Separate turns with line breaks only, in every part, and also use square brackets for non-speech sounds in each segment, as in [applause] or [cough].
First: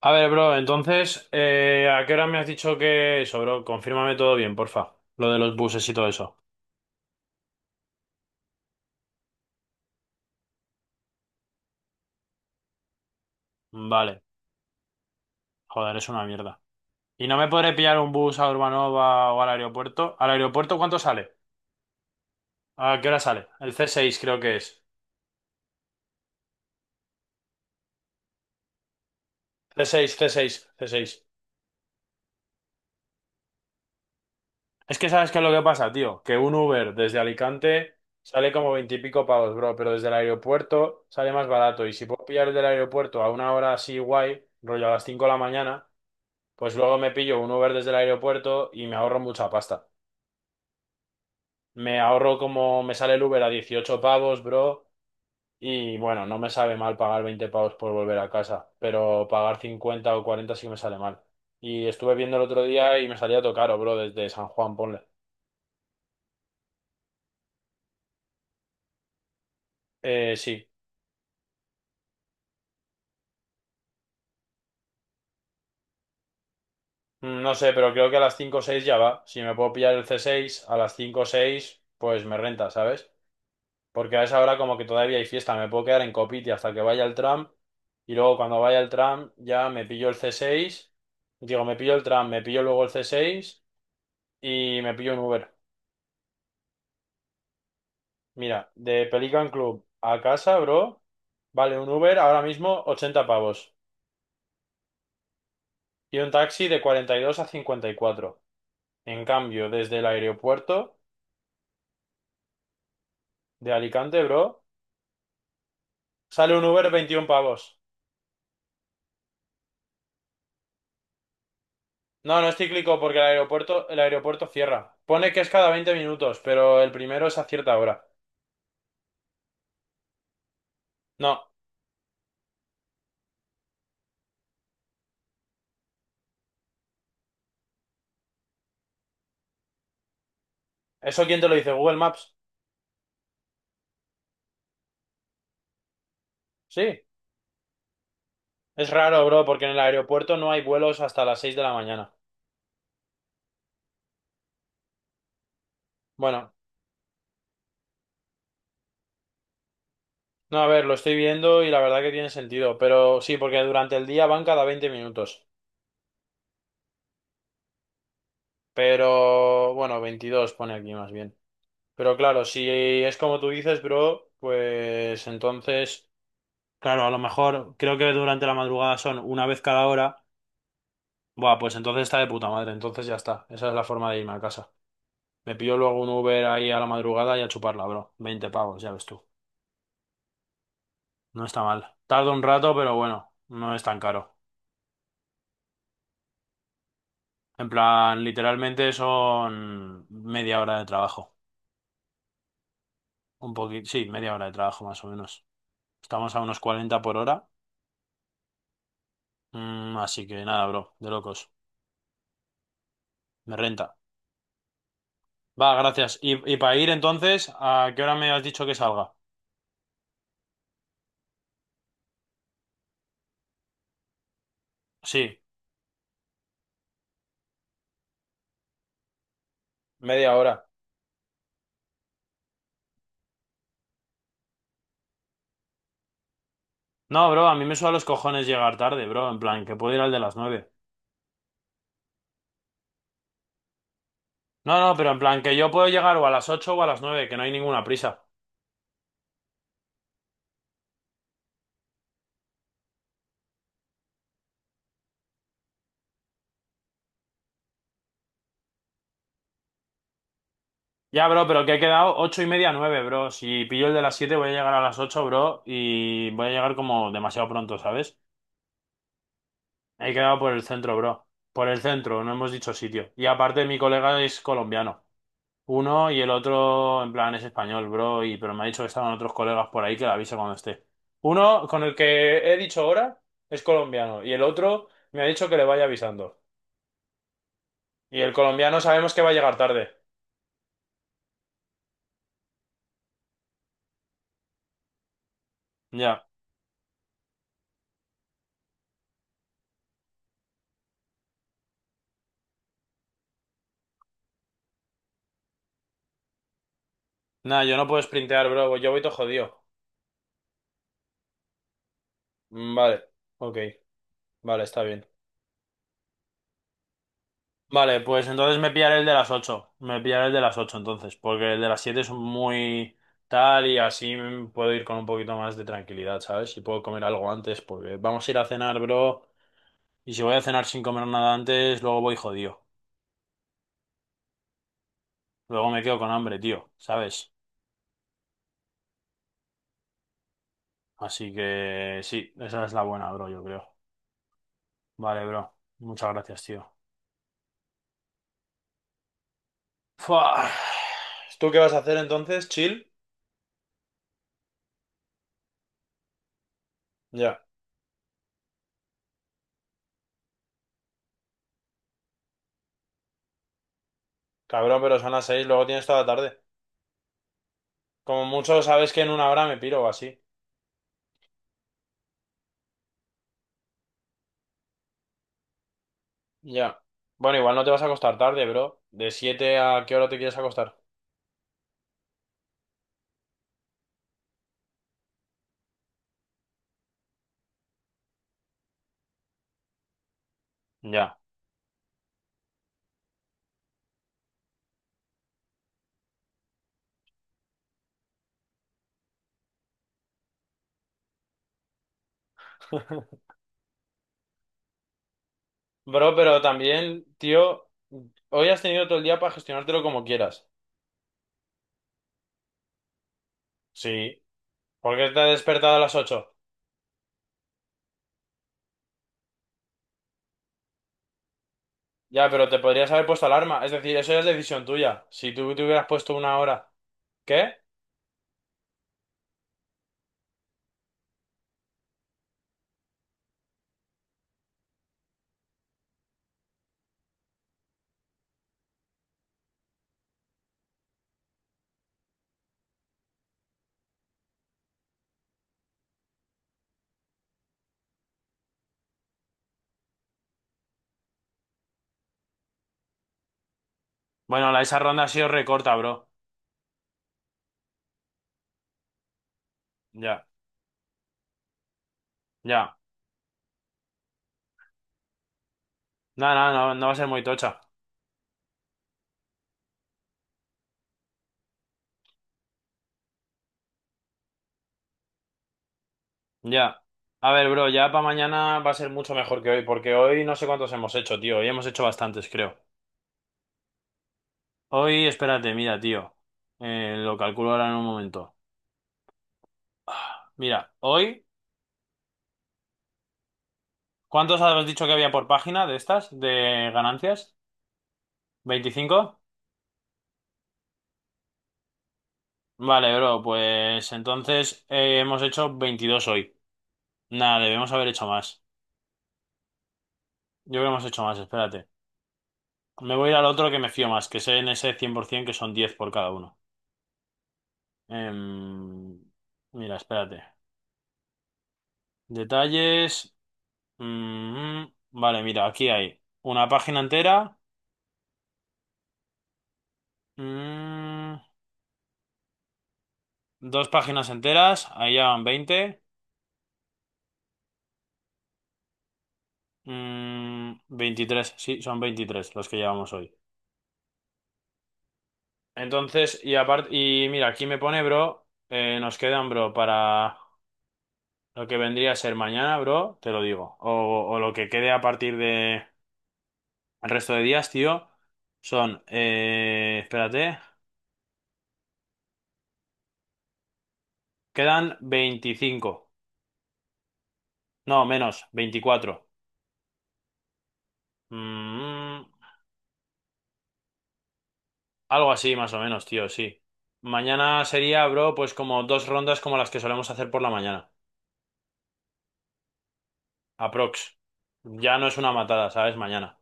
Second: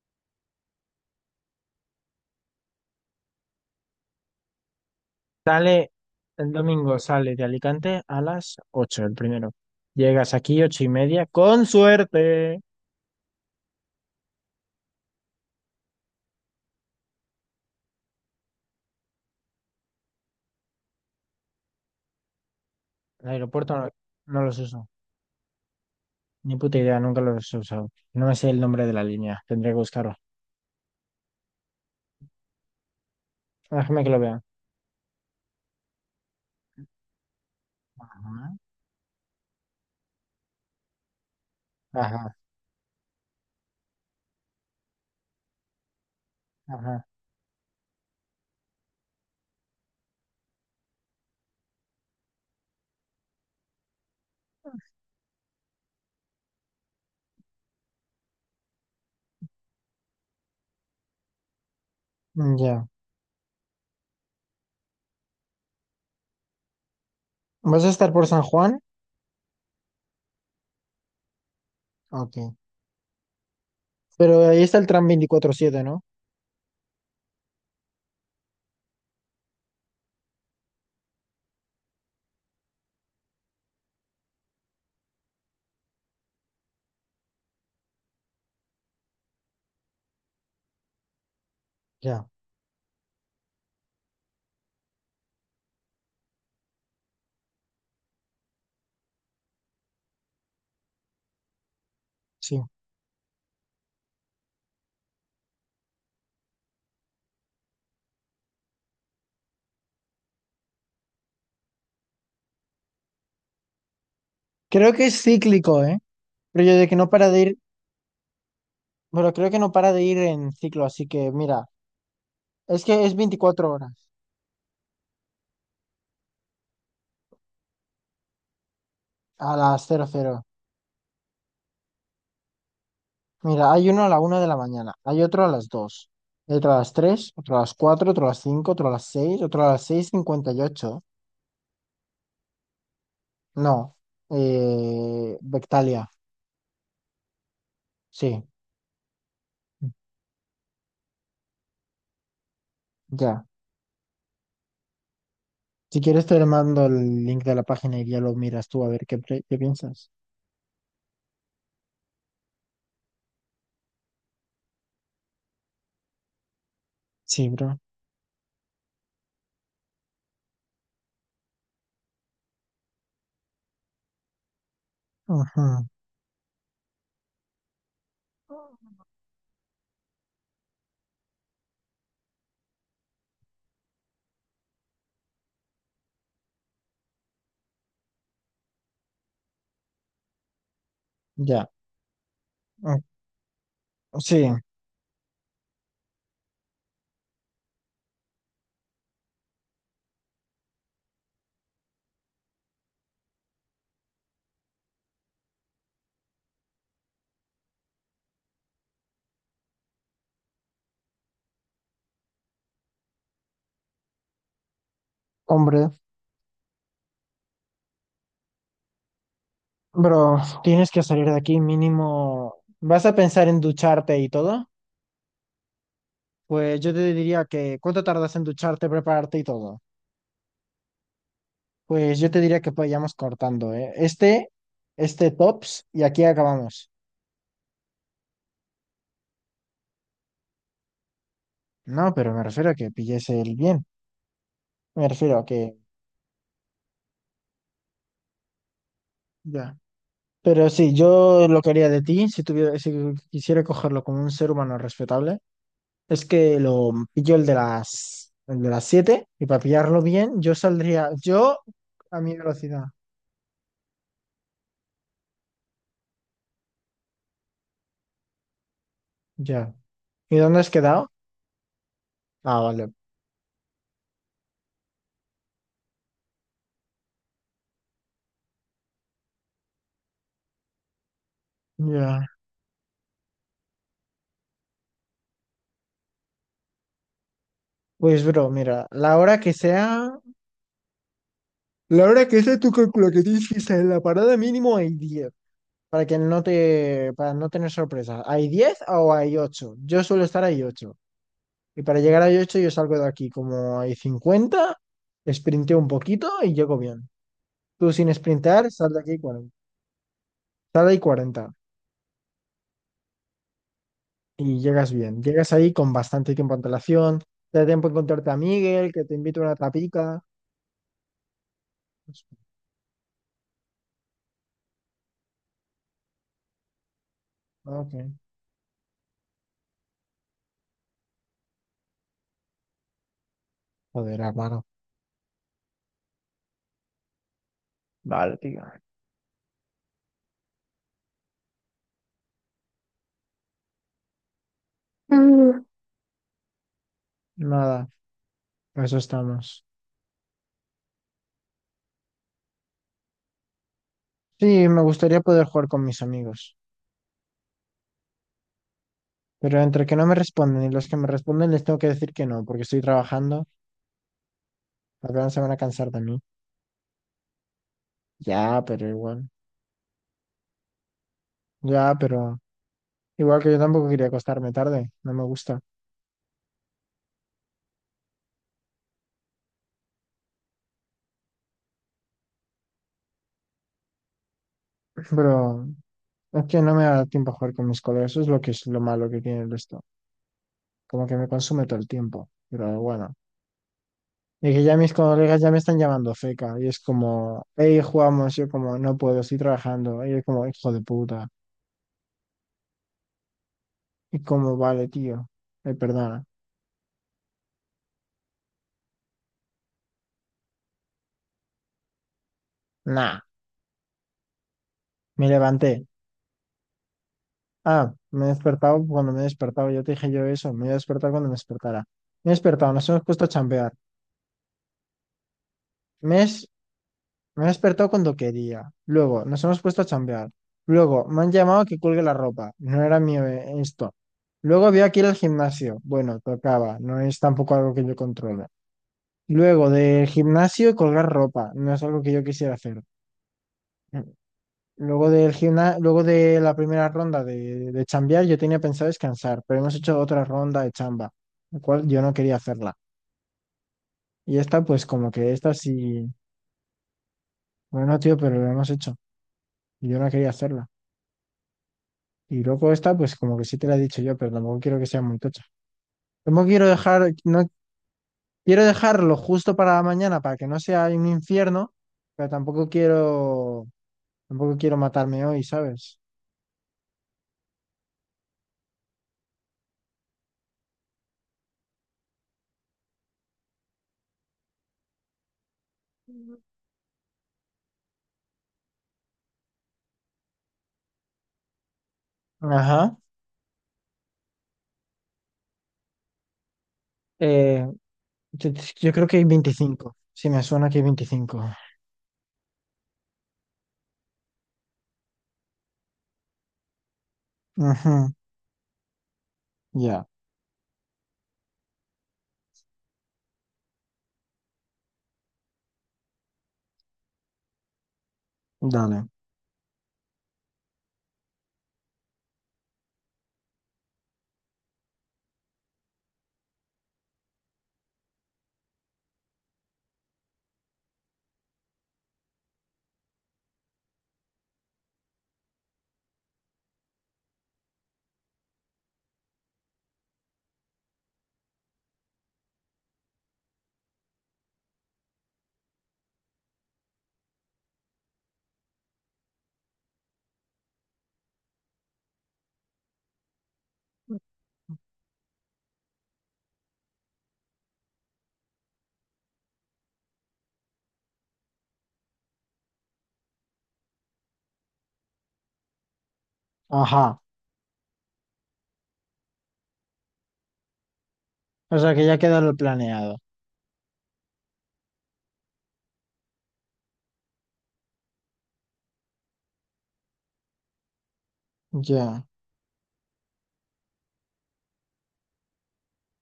A ver, bro, entonces, ¿a qué hora me has dicho que eso, bro? Confírmame todo bien, porfa. Lo de los buses
Sale
y todo eso.
el domingo, sale de Alicante a las 8 el primero. Llegas aquí 8:30, con suerte.
Vale, joder, es una mierda. ¿Y no me podré pillar un bus a Urbanova o al aeropuerto? ¿Al aeropuerto cuánto sale? ¿A qué hora
El
sale? El
aeropuerto no,
C seis, creo
no
que
los
es.
uso, ni puta idea, nunca los he usado. No me sé el nombre de la línea, tendré que
C
buscarlo.
seis, c seis, c seis.
Déjame que lo vea.
Es que sabes qué es lo que pasa, tío. Que un Uber desde Alicante sale
Ajá,
como veintipico pavos, bro, pero desde el aeropuerto sale más barato. Y si puedo
ajá,
pillar el del aeropuerto a una hora así guay, rollo a las 5 de la mañana. Pues luego
ajá.
me pillo un Uber desde el aeropuerto y me ahorro mucha pasta. Me ahorro como me sale el Uber a 18 pavos, bro. Y bueno, no me sabe mal pagar 20 pavos por volver a casa, pero pagar 50 o 40 sí me sale mal. Y estuve viendo el otro
Ya.
día y me salía todo caro, bro, desde San Juan, ponle.
¿Vas a estar por San Juan?
Sí.
Ok. Pero ahí está el tram 24/7, ¿no?
No sé, pero creo que a las 5 o 6 ya va. Si me puedo pillar el c seis a las 5 o 6, pues me renta, ¿sabes? Porque a esa hora como que todavía hay fiesta, me puedo quedar en Copiti hasta que vaya el tram y luego cuando vaya el tram ya me pillo el C6, digo, me pillo el
Ya,
tram, me pillo luego el C6 y me pillo un Uber. Mira, de Pelican Club a casa, bro, vale un Uber ahora
sí.
mismo 80 pavos y un taxi de 42 a 54. En cambio, desde el aeropuerto de Alicante, bro,
Creo que es cíclico, ¿eh?
sale un
Pero yo de
Uber
que no
21
para de ir,
pavos.
pero creo que no para de ir en ciclo, así que mira,
No, no es
es
cíclico
que es
porque el
24
aeropuerto, el
horas.
aeropuerto cierra. Pone que es cada 20 minutos, pero el primero es a cierta hora.
A las 00:00,
No,
mira, hay uno a la 1 de la mañana, hay otro a las 2, hay otro a las 3, otro a las 4, otro a las 5, otro a las 6, otro a las 6:58.
¿eso quién te lo dice? ¿Google Maps?
No, Bectalia,
Sí,
sí,
es raro, bro, porque en el aeropuerto no hay vuelos hasta las 6 de la mañana.
ya. Si quieres te
Bueno,
mando el link de la página y ya lo miras tú a ver qué piensas.
no, a ver, lo estoy viendo y la verdad que tiene sentido, pero sí, porque durante el día van cada 20 minutos.
Sí, bro.
Pero, bueno, 22 pone aquí más bien. Pero claro, si es como tú dices, bro, pues
Ujú.
entonces, claro, a lo mejor creo que durante la madrugada son una vez cada hora. Buah, pues entonces está de puta madre, entonces ya está. Esa es la forma de irme a casa. Me pillo luego un Uber ahí a la madrugada y a chuparla, bro. 20 pavos, ya ves tú. No está
Ya.
mal. Tarda un rato, pero
Mm.
bueno, no es tan caro.
Sí,
En plan, literalmente son media hora de trabajo. Un poquito, sí, media hora de trabajo más o menos. Estamos a unos 40 por hora. Así que nada, bro, de locos. Me renta. Va,
hombre.
gracias. Y para ir entonces, ¿a qué hora me has dicho que salga?
Bro, tienes que salir de aquí mínimo. ¿Vas a pensar en ducharte y todo?
Sí,
Pues yo te diría que, ¿cuánto tardas en ducharte, prepararte y todo?
media hora.
Pues yo te diría que vayamos cortando, ¿eh? Este tops y aquí acabamos.
No, bro, a mí me suda los cojones llegar tarde, bro. En plan, que puedo ir al de las 9.
No, pero me refiero a que pilles el bien.
No, no,
Me
pero en
refiero
plan,
a
que yo
que,
puedo llegar o a las 8 o a las 9, que no hay ninguna prisa.
ya. Pero sí, yo lo que haría de ti, si quisiera cogerlo como un ser humano respetable, es que lo pillo el de las 7, y para pillarlo bien, yo saldría,
Ya, bro,
yo
pero que he quedado
a mi
8 y media,
velocidad.
nueve, bro. Si pillo el de las 7, voy a llegar a las 8, bro. Y voy a llegar como demasiado pronto, ¿sabes?
Ya.
He
¿Y
quedado por
dónde
el
has
centro,
quedado?
bro. Por el centro, no hemos
Ah,
dicho
vale.
sitio. Y aparte, mi colega es colombiano. Uno y el otro, en plan, es español, bro, y, pero me ha dicho que estaban otros colegas por ahí que le aviso cuando esté. Uno con el
Ya.
que he dicho ahora es colombiano y el otro me ha dicho que le vaya avisando. Y
Pues
el
bro,
colombiano
mira,
sabemos
la
que va a
hora que
llegar tarde.
sea, la hora que sea, tú calcula que tienes que estar en la parada mínimo hay 10, para que
Ya.
no te, para no tener sorpresa. ¿Hay 10 o hay 8? Yo suelo estar ahí 8. Y para llegar a 8, yo salgo de aquí como hay 50, sprinteo un poquito y llego bien.
Nada, yo no
Tú
puedo
sin
sprintear,
sprintar,
bro, yo
sal de
voy todo
aquí 40,
jodido.
sal de ahí 40
Mm, vale, ok,
y
vale, está
llegas
bien.
bien. Llegas ahí con bastante tiempo de antelación, te da tiempo a
Vale, pues
encontrarte a
entonces me
Miguel,
pillaré
que
el de
te
las
invita a una
ocho Me
tapica.
pillaré el de las 8 entonces, porque el de las 7 es
Pues,
muy tal y así puedo ir con un poquito más de tranquilidad, ¿sabes? Y puedo comer algo antes, porque
ok.
vamos a ir a cenar, bro. Y si voy a cenar sin comer nada antes, luego voy jodido.
Joder, hermano.
Luego me quedo con hambre, tío, ¿sabes?
Vale,
Así que sí, esa es la buena, bro, yo creo. Vale, bro.
tío.
Muchas gracias, tío.
Nada, a eso estamos.
Fua. ¿Tú qué vas a hacer entonces? ¿Chill?
Sí, me gustaría poder jugar con mis amigos,
Ya.
pero entre que no me responden y los que me responden les tengo que decir que no, porque estoy trabajando,
Cabrón, pero
al
son las
final se
seis
van a
luego tienes
cansar de
toda la
mí.
tarde. Como
Ya,
mucho
pero
sabes que en
igual.
una hora me piro o así.
Ya, pero igual que yo tampoco quería acostarme tarde, no me gusta.
Ya. Bueno, igual no te vas a acostar tarde, bro. ¿De 7 a qué hora te quieres acostar?
Pero es que no me da tiempo a jugar con mis colegas, eso es lo que es lo malo que tiene esto. Como que
Ya.
me consume todo el tiempo, pero bueno. Y que ya mis colegas ya me están llamando feca, y es como, hey, jugamos, yo como, no puedo, estoy trabajando, y es como, hijo de puta.
[laughs]
Y como vale, tío. Eh,
Bro,
perdona.
pero también, tío, hoy has tenido todo el día para gestionártelo como quieras.
Nah,
Sí. ¿Por qué te
me
has despertado a
levanté.
las 8?
Ah, me he despertado cuando me he despertado. Ya te dije yo eso. Me he despertado cuando me despertara. Me
Ya,
he
pero te
despertado, nos
podrías
hemos
haber
puesto
puesto
a
alarma.
chambear.
Es decir, eso ya es decisión tuya. Si tú te hubieras puesto
Me,
una
es-
hora.
me he
¿Qué?
despertado cuando quería. Luego, nos hemos puesto a chambear. Luego, me han llamado a que cuelgue la ropa. No era mío, esto. Luego había aquí ir al gimnasio. Bueno, tocaba. No es tampoco algo que yo controle. Luego, del gimnasio, colgar ropa. No es algo que yo quisiera hacer. Luego de la primera ronda de chambear, yo tenía pensado descansar, pero hemos hecho otra ronda de chamba, la cual yo no quería hacerla. Y
Bueno, la,
esta,
esa
pues
ronda ha
como
sido
que esta
recorta,
sí,
bro.
bueno, tío, pero lo hemos hecho y yo no
Ya,
quería hacerla. Y luego
ya.
esta, pues como que sí te la he dicho yo, pero tampoco quiero que sea muy tocha.
No,
Tampoco
no, no,
quiero
no va a ser
dejar,
muy
no
tocha.
quiero dejarlo justo para mañana para que no sea un infierno, pero tampoco quiero matarme hoy, ¿sabes?
Ya. A ver, bro, ya para mañana va a ser mucho mejor que hoy, porque hoy no sé cuántos hemos hecho, tío. Hoy hemos hecho bastantes, creo. Hoy, espérate, mira, tío. Lo calculo ahora en un momento. Ah, mira, hoy,
Ajá.
¿cuántos habías dicho que había por página de estas, de ganancias?
Eh, Yo, yo creo que
25.
hay 25. Si me suena que hay 25.
Vale, bro, pues entonces hemos hecho 22 hoy. Nada, debemos haber
Ujú.
hecho más.
Ya,
Yo creo que hemos hecho más, espérate. Me voy a ir al otro, que me fío más, que sé en ese 100% que son diez por cada uno. Em,
dale.
mira, espérate. Detalles. Mm, vale, mira, aquí hay una página entera. Mm. Dos páginas enteras, ahí ya van 20. 23, sí, son 23 los que llevamos hoy. Entonces, y aparte, y mira, aquí me pone, bro, nos quedan, bro, para lo que vendría a ser mañana, bro, te lo digo. O lo que quede a partir de el resto de días, tío, son, espérate, quedan 25.
Ajá.
No, menos, 24.
O sea
Mm,
que ya queda lo planeado.
Algo así, más o menos, tío, sí. Mañana sería, bro, pues como dos rondas como las que solemos hacer por la mañana.
Ya.
Aprox. Ya no es una matada, ¿sabes? Mañana.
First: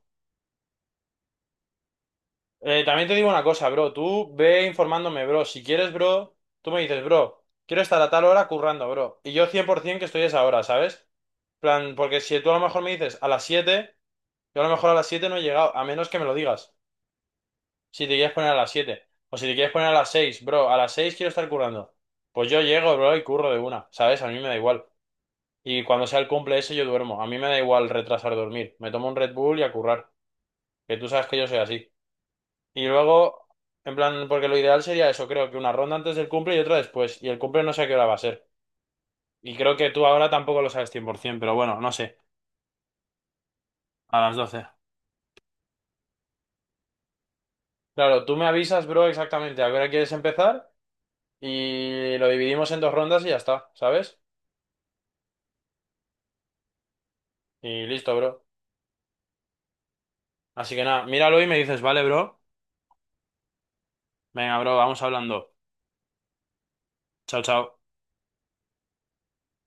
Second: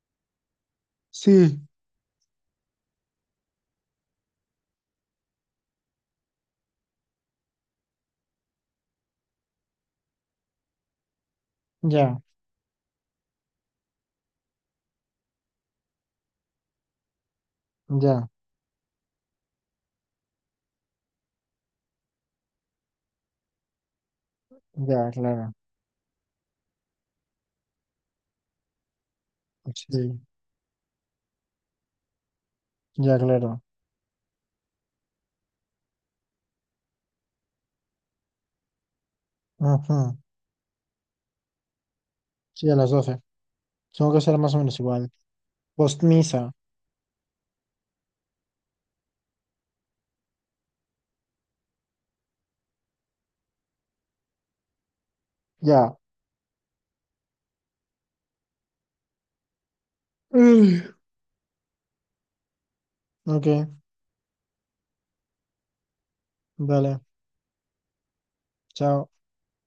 Sí,
También te digo una cosa, bro. Tú ve informándome, bro. Si quieres, bro, tú me dices, bro, quiero estar a tal hora currando, bro. Y yo 100% que estoy a esa hora, ¿sabes? Plan, porque
ya,
si tú a lo mejor me dices a las 7, yo a lo mejor a las 7 no he llegado, a menos que me lo digas. Si te
ya,
quieres poner a las 7, o si te quieres poner a las 6, bro. A las 6 quiero estar currando. Pues yo llego, bro, y curro de una. ¿Sabes? A mí me da igual.
ya, claro.
Y cuando sea el cumple ese, yo duermo. A mí me da igual retrasar dormir. Me tomo un Red Bull y a
Pues
currar.
sí,
Que tú sabes que yo soy así. Y
ya,
luego,
claro.
en plan, porque lo ideal sería eso, creo que una ronda antes del cumple y otra después. Y el cumple no sé a qué hora va a ser. Y creo que
Ujú.
tú ahora tampoco lo sabes 100%, pero bueno, no sé.
Sí, a las 12. Tengo
A
que
las
ser más o
doce
menos igual. Postmisa.
Claro, tú me avisas, bro, exactamente a qué hora quieres empezar. Y lo dividimos en dos rondas y ya está, ¿sabes?
Ya.
Y listo, bro. Así
Ugh.
que nada, míralo y me dices, vale, bro.
Ok,
Venga, bro, vamos hablando.
dale.
Chao, chao.
Chao.